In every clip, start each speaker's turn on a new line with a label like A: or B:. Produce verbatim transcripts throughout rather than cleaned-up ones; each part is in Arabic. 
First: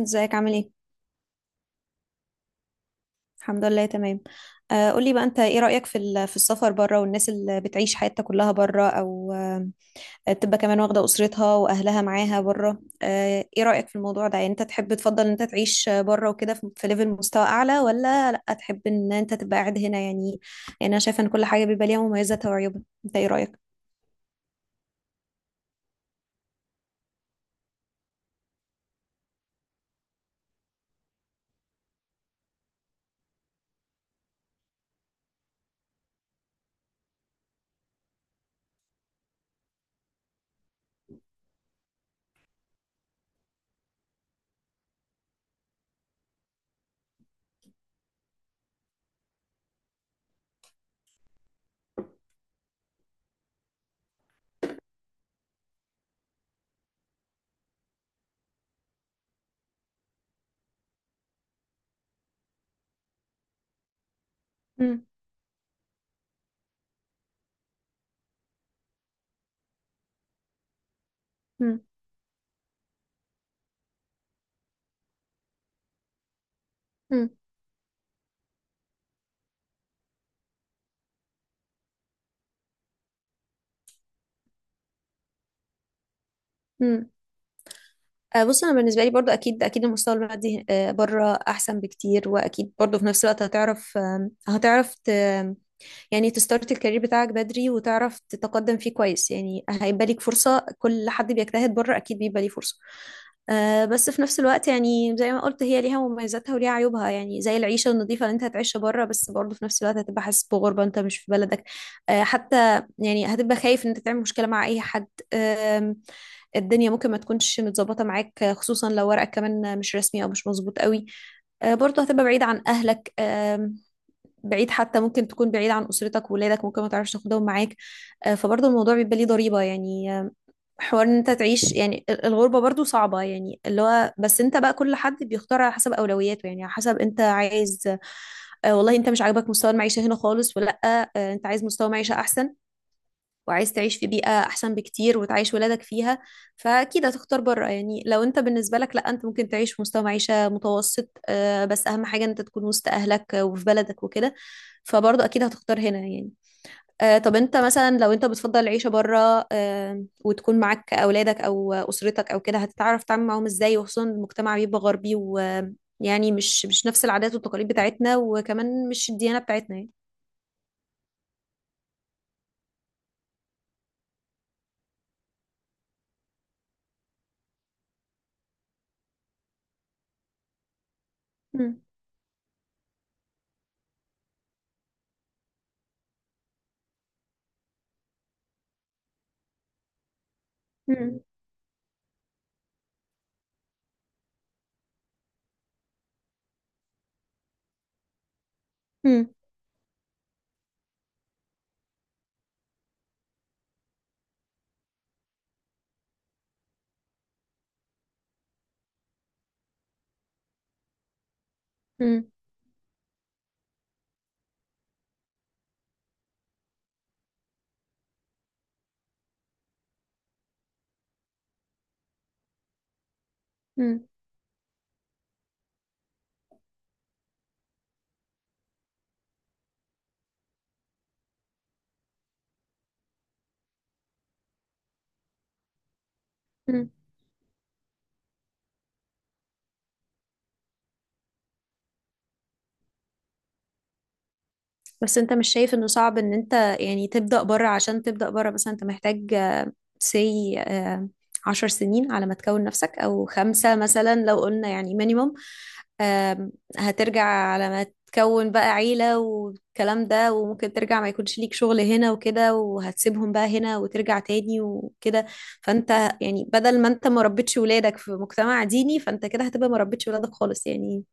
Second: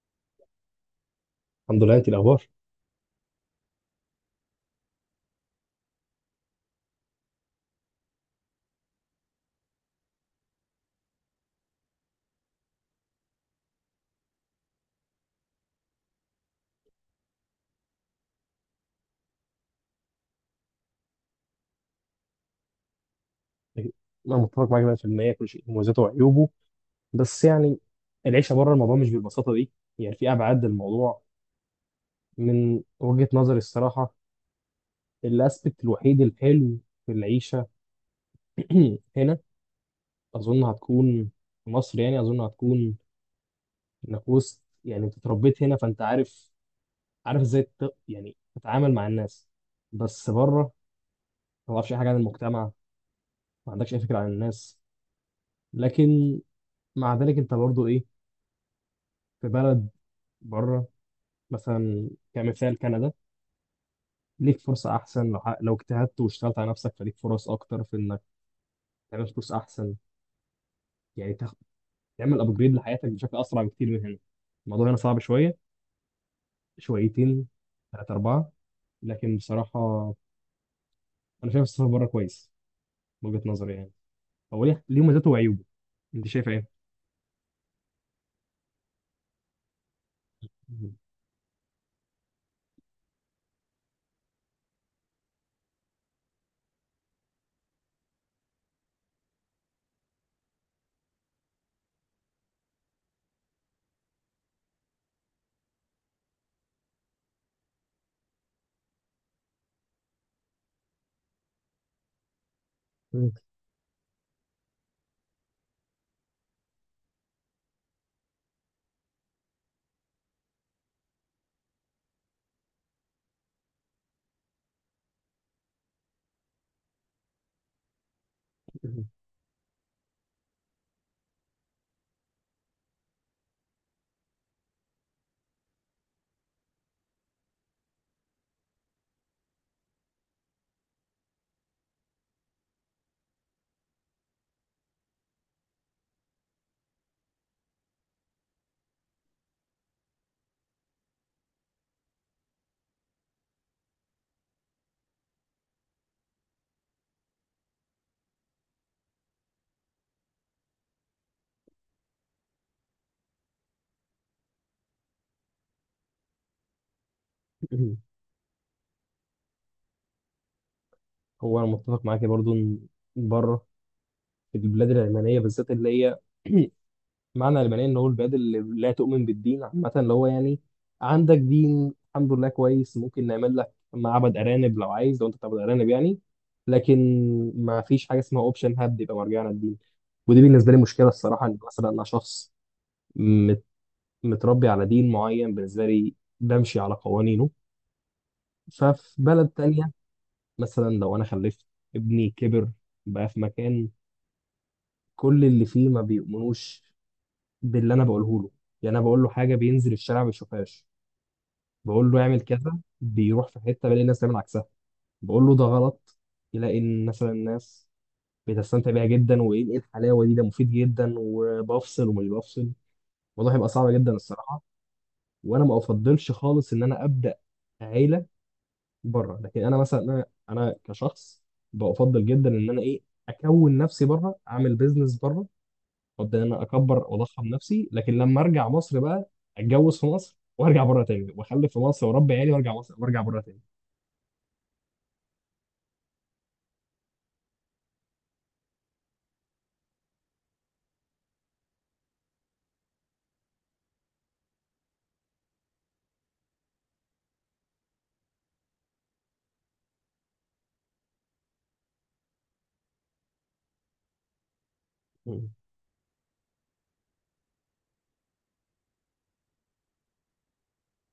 A: ازيك عامل ايه؟
B: الحمد لله، انت الاخبار؟
A: الحمد لله تمام. آه، قولي بقى، انت ايه رأيك في ال- في السفر بره والناس اللي بتعيش حياتها كلها بره، او آه تبقى كمان واخدة أسرتها واهلها معاها بره؟ آه ايه رأيك في الموضوع ده؟ يعني انت تحب تفضل ان انت تعيش بره وكده في في ليفل، مستوى اعلى، ولا لا تحب ان انت تبقى قاعد هنا يعني؟ يعني انا شايفة ان كل حاجة بيبقى ليها مميزاتها وعيوبها. انت ايه رأيك؟
B: انا متفق معاك ميه بالميه. كل شيء مميزاته وعيوبه. بس يعني، العيشه بره الموضوع مش بالبساطه دي. يعني في ابعاد للموضوع، من وجهه نظري الصراحه. الاسبكت الوحيد الحلو في العيشه هنا اظن هتكون، في مصر يعني اظن هتكون انك وسط. يعني انت اتربيت هنا فانت عارف عارف ازاي ت- يعني تتعامل مع الناس. بس بره ما تعرفش اي حاجه عن المجتمع، ما عندكش اي فكره عن الناس. لكن مع ذلك انت برضو ايه، في بلد بره، مثلا كمثال كندا، ليك فرصة
A: مم.
B: أحسن لو ح- لو اجتهدت واشتغلت على نفسك، فليك فرص أكتر في إنك تعمل فلوس أحسن. يعني تاخد،
A: مم.
B: تعمل أبجريد لحياتك بشكل أسرع بكتير من هنا. الموضوع هنا صعب شوية،
A: مم.
B: شويتين، ثلاثة، أربعة. لكن بصراحة أنا شايف السفر بره كويس، من وجهة نظري يعني. هو ليه ليه مزاته وعيوبه. أنت شايف إيه؟
A: مم. آه، بص، انا بالنسبه لي برضو اكيد اكيد المستوى المادي، آه، بره احسن بكتير، واكيد برضو في نفس الوقت هتعرف آم، هتعرف يعني تستارت الكارير بتاعك بدري وتعرف تتقدم فيه كويس. يعني هيبقى ليك فرصة، كل حد بيجتهد بره أكيد بيبقى ليه فرصة. آه بس في نفس الوقت يعني زي ما قلت، هي ليها مميزاتها وليها عيوبها. يعني زي العيشة النظيفة اللي انت هتعيشها بره، بس برضه في نفس الوقت هتبقى حاسس بغربة، انت مش في بلدك. آه حتى يعني هتبقى خايف ان انت تعمل مشكلة مع اي حد. آم، الدنيا ممكن ما تكونش متظبطة معاك، آه، خصوصا لو ورقك كمان مش رسمي او مش مظبوط قوي. آه، برضه هتبقى بعيد عن أهلك. آم، بعيد، حتى ممكن تكون بعيد عن أسرتك وولادك، ممكن ما تعرفش تاخدهم معاك. آه، فبرضه الموضوع بيبقى ليه ضريبة يعني. آه، حوار ان انت تعيش يعني ال- الغربة برضه صعبة. يعني اللي هو بس انت بقى، كل حد بيختار على حسب أولوياته، يعني على حسب انت عايز. آه، والله انت مش عاجبك مستوى المعيشة هنا خالص، ولا آه، انت عايز مستوى معيشة أحسن وعايز تعيش في بيئة أحسن بكتير وتعيش ولادك فيها، فأكيد هتختار بره يعني. لو أنت بالنسبة لك لأ، أنت ممكن تعيش في مستوى معيشة متوسط، آه، بس أهم حاجة إن أنت تكون وسط أهلك، آه، وفي بلدك وكده، فبرضه أكيد هتختار هنا يعني. آه، طب أنت مثلا لو أنت بتفضل العيشة بره، آه، وتكون معاك أولادك أو أسرتك أو كده، هتتعرف تتعامل معاهم إزاي؟ وخصوصا المجتمع بيبقى غربي، ويعني مش مش نفس العادات والتقاليد بتاعتنا، وكمان مش الديانة بتاعتنا يعني.
B: هو أنا متفق معاك برضو إن بره، في البلاد العلمانية بالذات اللي هي معنى المعنيه ان هو البلاد اللي لا تؤمن بالدين عامه، اللي هو يعني عندك
A: مم.
B: دين الحمد لله كويس، ممكن نعمل لك معبد ارانب لو عايز، لو انت بتعبد ارانب يعني. لكن ما فيش حاجه اسمها اوبشن هاب يبقى مرجعنا للدين. ودي بالنسبه لي مشكله
A: مم.
B: الصراحه، ان مثلا انا شخص مت- متربي على دين معين، بالنسبه لي بمشي على قوانينه. ففي
A: مم.
B: بلد تانية، مثلا لو انا خلفت، ابني كبر، بقى في مكان كل اللي فيه ما بيؤمنوش باللي انا بقوله له. يعني انا بقول له حاجه بينزل الشارع ما بيشوفهاش، بقول له اعمل كذا بيروح في حته بلاقي الناس تعمل عكسها، بقول له ده غلط يلاقي ان مثلا الناس بتستمتع بيها جدا، وايه إيه الحلاوه دي، ده مفيد جدا، وبفصل ومش بفصل. الموضوع هيبقى صعب
A: مم.
B: جدا الصراحه. وانا ما افضلش خالص ان انا ابدا عيله بره. لكن انا مثلا، انا انا كشخص بفضل جدا ان انا ايه، اكون نفسي بره، اعمل بيزنس بره، ابدا ان انا
A: مم.
B: اكبر واضخم نفسي، لكن لما ارجع مصر بقى اتجوز في مصر، وارجع بره تاني، واخلف في مصر، واربي عيالي، وارجع مصر، وارجع بره
A: بس انت مش شايف انه صعب ان انت يعني تبدأ بره؟ عشان تبدأ بره مثلا انت محتاج سي عشر سنين على ما تكون نفسك، او خمسة مثلا لو قلنا يعني مينيموم. هترجع على ما تكون بقى عيلة والكلام ده، وممكن ترجع ما يكونش ليك شغل هنا وكده، وهتسيبهم بقى هنا وترجع تاني وكده.
B: تاني.
A: فانت يعني بدل ما انت ما ربيتش ولادك في مجتمع ديني، فانت كده هتبقى ما ربيتش ولادك خالص يعني.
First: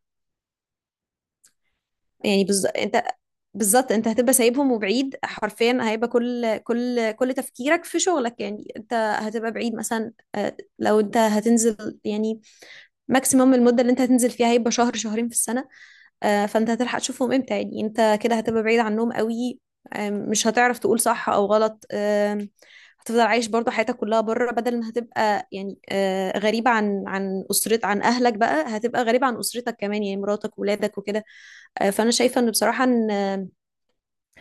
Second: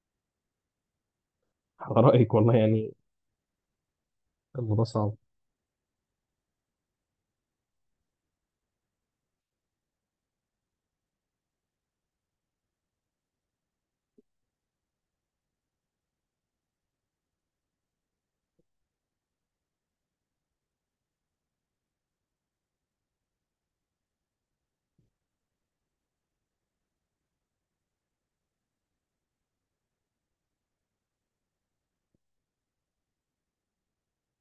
B: على رأيك
A: يعني
B: والله
A: بز...
B: يعني.
A: انت بالظبط انت هتبقى سايبهم
B: الموضوع صعب.
A: وبعيد حرفيا. هيبقى كل كل كل تفكيرك في شغلك، يعني انت هتبقى بعيد. مثلا آه، لو انت هتنزل يعني، ماكسيموم المدة اللي انت هتنزل فيها هيبقى شهر شهرين في السنة، آه، فانت هتلحق تشوفهم امتى؟ يعني انت كده هتبقى بعيد عنهم قوي. آه، مش هتعرف تقول صح او غلط. آه، هتفضل عايش برضو حياتك كلها بره، بدل ما هتبقى يعني آه، غريبة عن عن أسرت عن أهلك، بقى هتبقى غريبة عن أسرتك كمان يعني، مراتك وولادك وكده. آه، فأنا شايفة إن بصراحة، إن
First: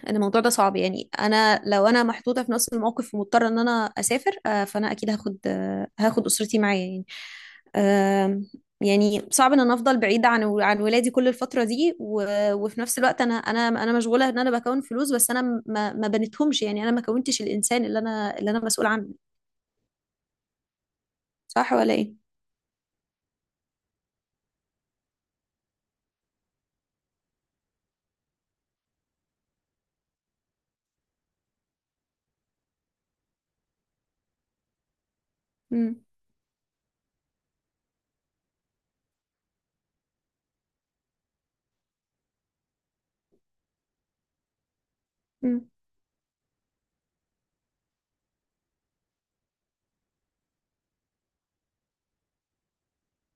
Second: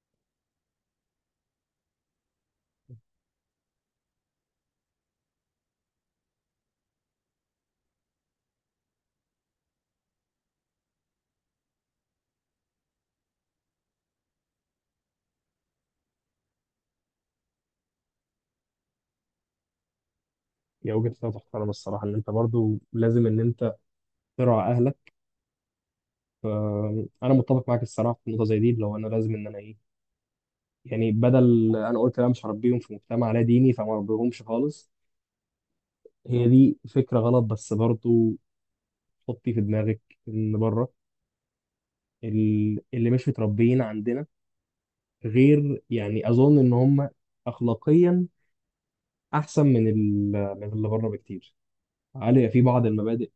A: ان الموضوع ده صعب يعني. انا لو انا محطوطه في نفس الموقف ومضطره ان انا اسافر، آه، فانا اكيد هاخد آه، هاخد اسرتي معايا يعني. آم، يعني صعب ان انا افضل بعيده عن عن ولادي كل الفتره دي، و- وفي نفس الوقت انا انا انا مشغوله ان انا بكون فلوس، بس انا ما ما بنتهمش يعني. انا ما كونتش الانسان اللي انا اللي انا مسؤول عنه.
B: هي وجهة نظر فعلا
A: صح ولا
B: الصراحة، إن
A: ايه؟
B: أنت برضو لازم إن أنت تراعي أهلك. أنا متفق معاك الصراحة في النقطة زي دي، اللي هو أنا لازم إن أنا إيه، يعني بدل أنا قلت أنا مش هربيهم في مجتمع لا ديني فما أربيهمش خالص.
A: امم.
B: هي دي فكرة غلط، بس برضو حطي في دماغك إن بره ال- اللي مش متربيين عندنا غير، يعني أظن إن هم أخلاقيا أحسن من ال- من اللي بره بكتير، علي في بعض المبادئ،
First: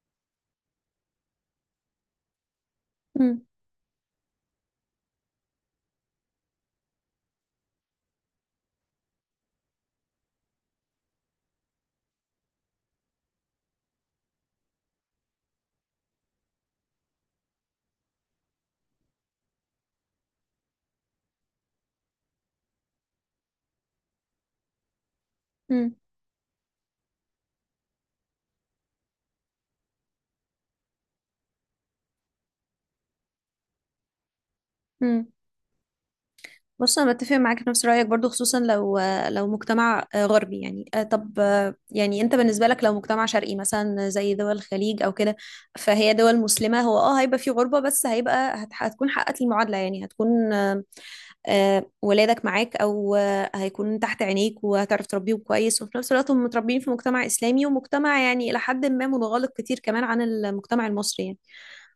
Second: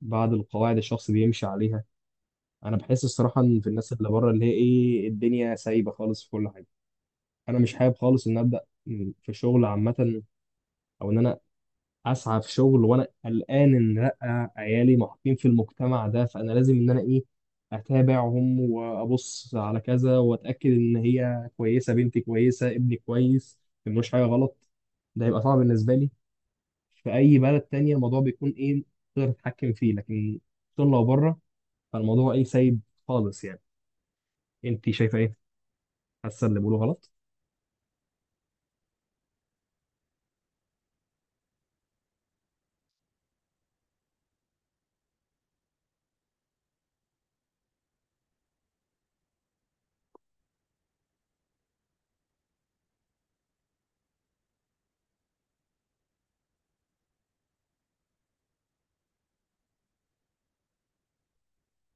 B: بعض القواعد الشخص بيمشي عليها. انا بحس الصراحه
A: امم.
B: ان في الناس اللي بره، اللي هي ايه الدنيا سايبه خالص في كل حاجه. انا مش حابب خالص ان ابدا في شغل عامه، او ان انا اسعى في شغل وانا قلقان ان لا عيالي محطين في المجتمع ده، فانا لازم ان انا ايه اتابعهم وابص على كذا واتاكد ان هي كويسه، بنتي كويسه، ابني كويس، ما ملوش حاجه غلط. ده هيبقى صعب بالنسبه لي. في اي بلد تانية الموضوع بيكون ايه، تقدر تتحكم فيه، لكن طول لو بره فالموضوع ايه سايب خالص يعني. انت شايفه
A: امم.
B: ايه، حاسه اللي بيقوله
A: بص،
B: غلط؟
A: انا بتفق معاك في نفس رايك برضو، خصوصا لو لو مجتمع غربي يعني. آه، طب آه، يعني انت بالنسبه لك لو مجتمع شرقي، مثلا زي دول الخليج او كده، فهي دول مسلمه. هو اه هيبقى في غربه، بس هيبقى هت- هتكون حققت المعادله يعني. هتكون آه، آه، ولادك معاك، او آه، هيكون تحت عينيك، وهتعرف تربيهم كويس، وفي نفس الوقت هم متربيين في مجتمع اسلامي، ومجتمع يعني الى حد ما منغلق كتير كمان عن المجتمع المصري يعني.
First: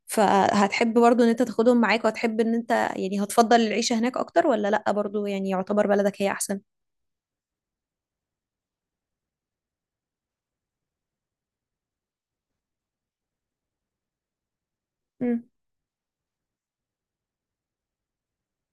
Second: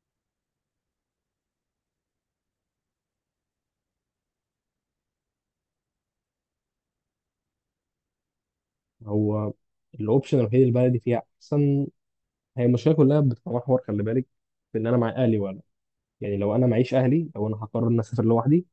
A: فهتحب برضو ان انت تاخدهم معاك، وهتحب ان انت يعني هتفضل العيشة هناك أكتر، ولا لأ، برضو يعني يعتبر بلدك هي أحسن؟
B: هو الاوبشن الوحيد اللي البلدي فيها احسن، هي المشكله كلها بتتمحور، خلي بالك، في ان انا مع اهلي
A: مم.
B: ولا، يعني لو انا معيش اهلي، لو انا هقرر ان اسافر لوحدي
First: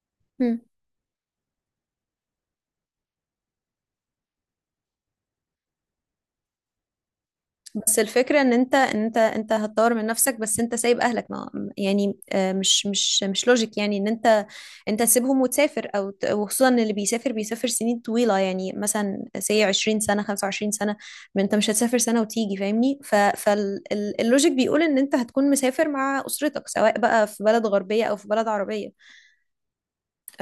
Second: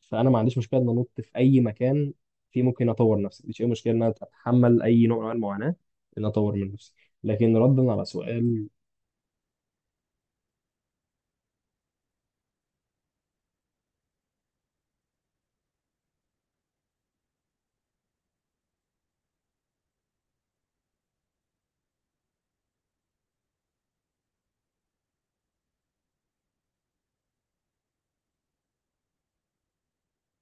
B: فانا ما عنديش
A: مم.
B: مشكله ان انط في اي مكان فيه ممكن اطور نفسي، مش اي مشكله ان انا اتحمل اي نوع من أنواع المعاناه ان أنا اطور من نفسي. لكن ردا
A: بس
B: على
A: الفكرة ان
B: سؤال،
A: انت ان انت انت هتطور من نفسك، بس انت سايب اهلك، ما يعني آه، مش مش مش لوجيك يعني ان انت انت تسيبهم وتسافر، او ت- وخصوصا إن اللي بيسافر بيسافر سنين طويلة يعني، مثلا سي عشرين سنة، خمسة وعشرين سنة. ما انت مش هتسافر سنة وتيجي، فاهمني؟ فاللوجيك بيقول ان انت هتكون مسافر مع اسرتك، سواء بقى في بلد غربية او في بلد عربية.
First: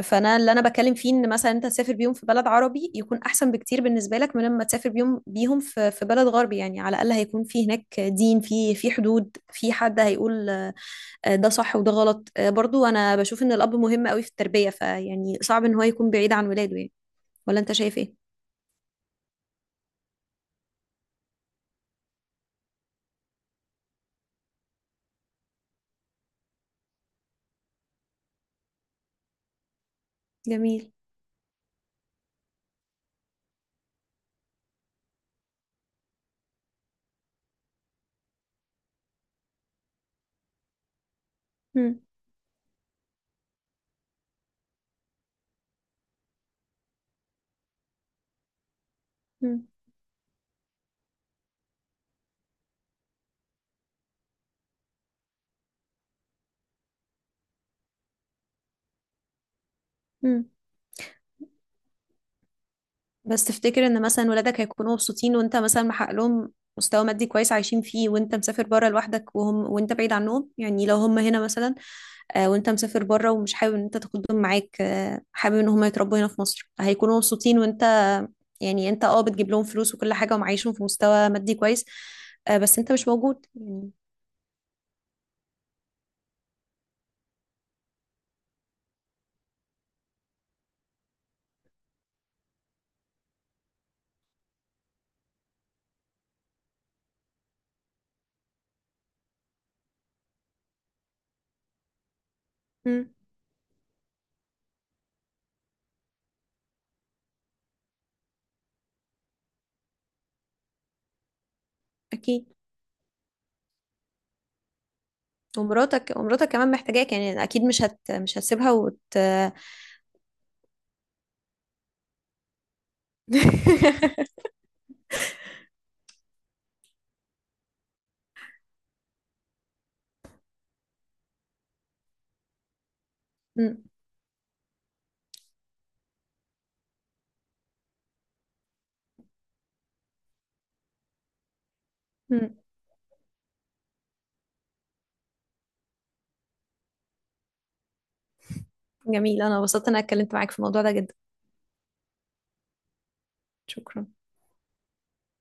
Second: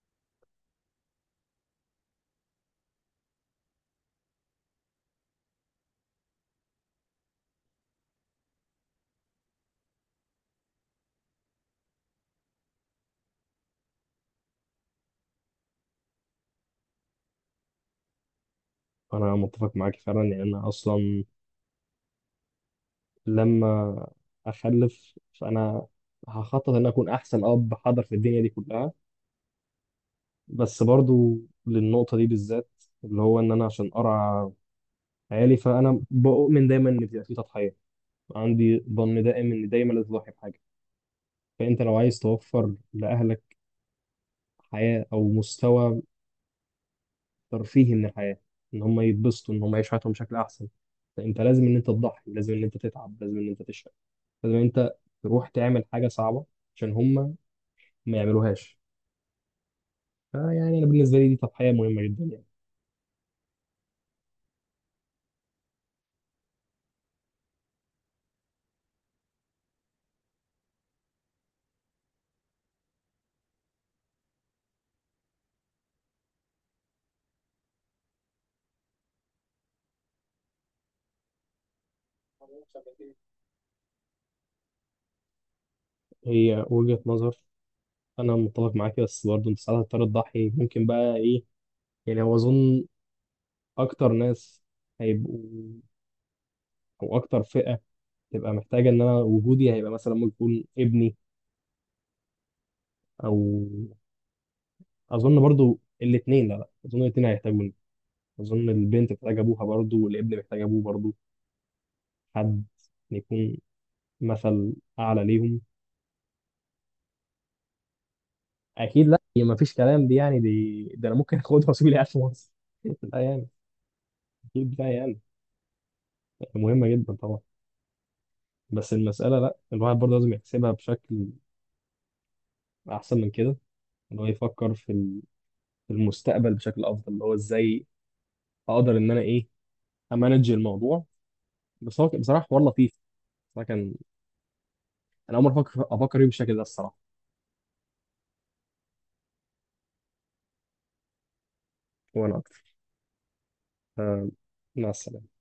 A: فانا اللي انا بتكلم فيه ان مثلا انت تسافر بيهم في بلد عربي يكون احسن بكتير بالنسبه لك من لما تسافر بيهم بيهم في في بلد غربي يعني. على الاقل هيكون في هناك دين، في في حدود، في حد هيقول آه، ده صح وده غلط. آه، برضو انا بشوف ان الاب مهم قوي في التربيه، فيعني صعب ان هو يكون بعيد عن ولاده يعني. ولا انت شايف ايه؟
B: انا متفق معاك فعلا، يعني انا اصلا لما اخلف فانا هخطط ان أنا اكون احسن اب حاضر في الدنيا دي كلها. بس
A: جميل.
B: برضو للنقطة دي بالذات اللي هو إن أنا عشان أرعى عيالي، فأنا بؤمن دايما إن بيبقى في تضحية، عندي ظن دائم إن دايما لازم تضحي بحاجة. فأنت لو
A: مم.
B: عايز توفر لأهلك حياة أو مستوى ترفيهي من الحياة، إن هم يتبسطوا، إن
A: مم.
B: هم يعيشوا حياتهم بشكل أحسن، فأنت لازم إن أنت تضحي، لازم إن أنت تتعب، لازم إن أنت تشقى، لازم إن أنت تروح تعمل حاجة صعبة عشان هم ما يعملوهاش.
A: مم.
B: فيعني أنا بالنسبة لي دي تضحية مهمة جدا يعني.
A: بس تفتكر ان مثلا ولادك هيكونوا مبسوطين، وانت مثلا محقق لهم مستوى مادي كويس عايشين فيه، وانت مسافر بره لوحدك، وهم وانت بعيد عنهم؟ يعني لو هم هنا مثلا، آه، وانت مسافر بره ومش حابب ان انت تاخدهم معاك، آه، حابب ان هم يتربوا هنا في مصر، هيكونوا مبسوطين وانت يعني انت اه بتجيب لهم فلوس وكل حاجة ومعيشهم في مستوى مادي كويس، آه، بس انت مش موجود يعني.
B: هي وجهة نظر، انا متفق معاك، بس برضه انت ساعات هتضطر تضحي ممكن بقى ايه. يعني هو اظن اكتر ناس هيبقوا، او اكتر فئة تبقى محتاجة ان انا وجودي، هيبقى مثلا ممكن يكون ابني،
A: مم.
B: او اظن برضه الاثنين، لا لا اظن الاثنين هيحتاجوني، اظن البنت محتاجة ابوها برضه، والابن محتاج ابوه برضه،
A: اكيد.
B: حد يكون مثل اعلى ليهم.
A: ومراتك ومراتك كمان محتاجاك يعني اكيد، مش هت مش هتسيبها وت...
B: اكيد لا، هي ما فيش كلام دي يعني، دي ده انا ممكن اخدها واسيب لي قاعد في مصر لا يعني، اكيد لا يعني، مهمة جدا طبعا. بس المسألة لا، الواحد برضه لازم يحسبها بشكل أحسن من كده،
A: مم.
B: إن هو يفكر في ال- في المستقبل بشكل أفضل، اللي هو إزاي أقدر إن أنا إيه أمانج الموضوع. بس هو بصراحة
A: مم.
B: حوار لطيف. بصراحة كان أنا أول مرة أفكر أفكر فيه بالشكل ده الصراحة.
A: جميل، انا انبسطت إن انا اتكلمت معاك في الموضوع ده جدا.
B: وأنا أكتر.
A: شكرا.
B: آه، مع السلامة.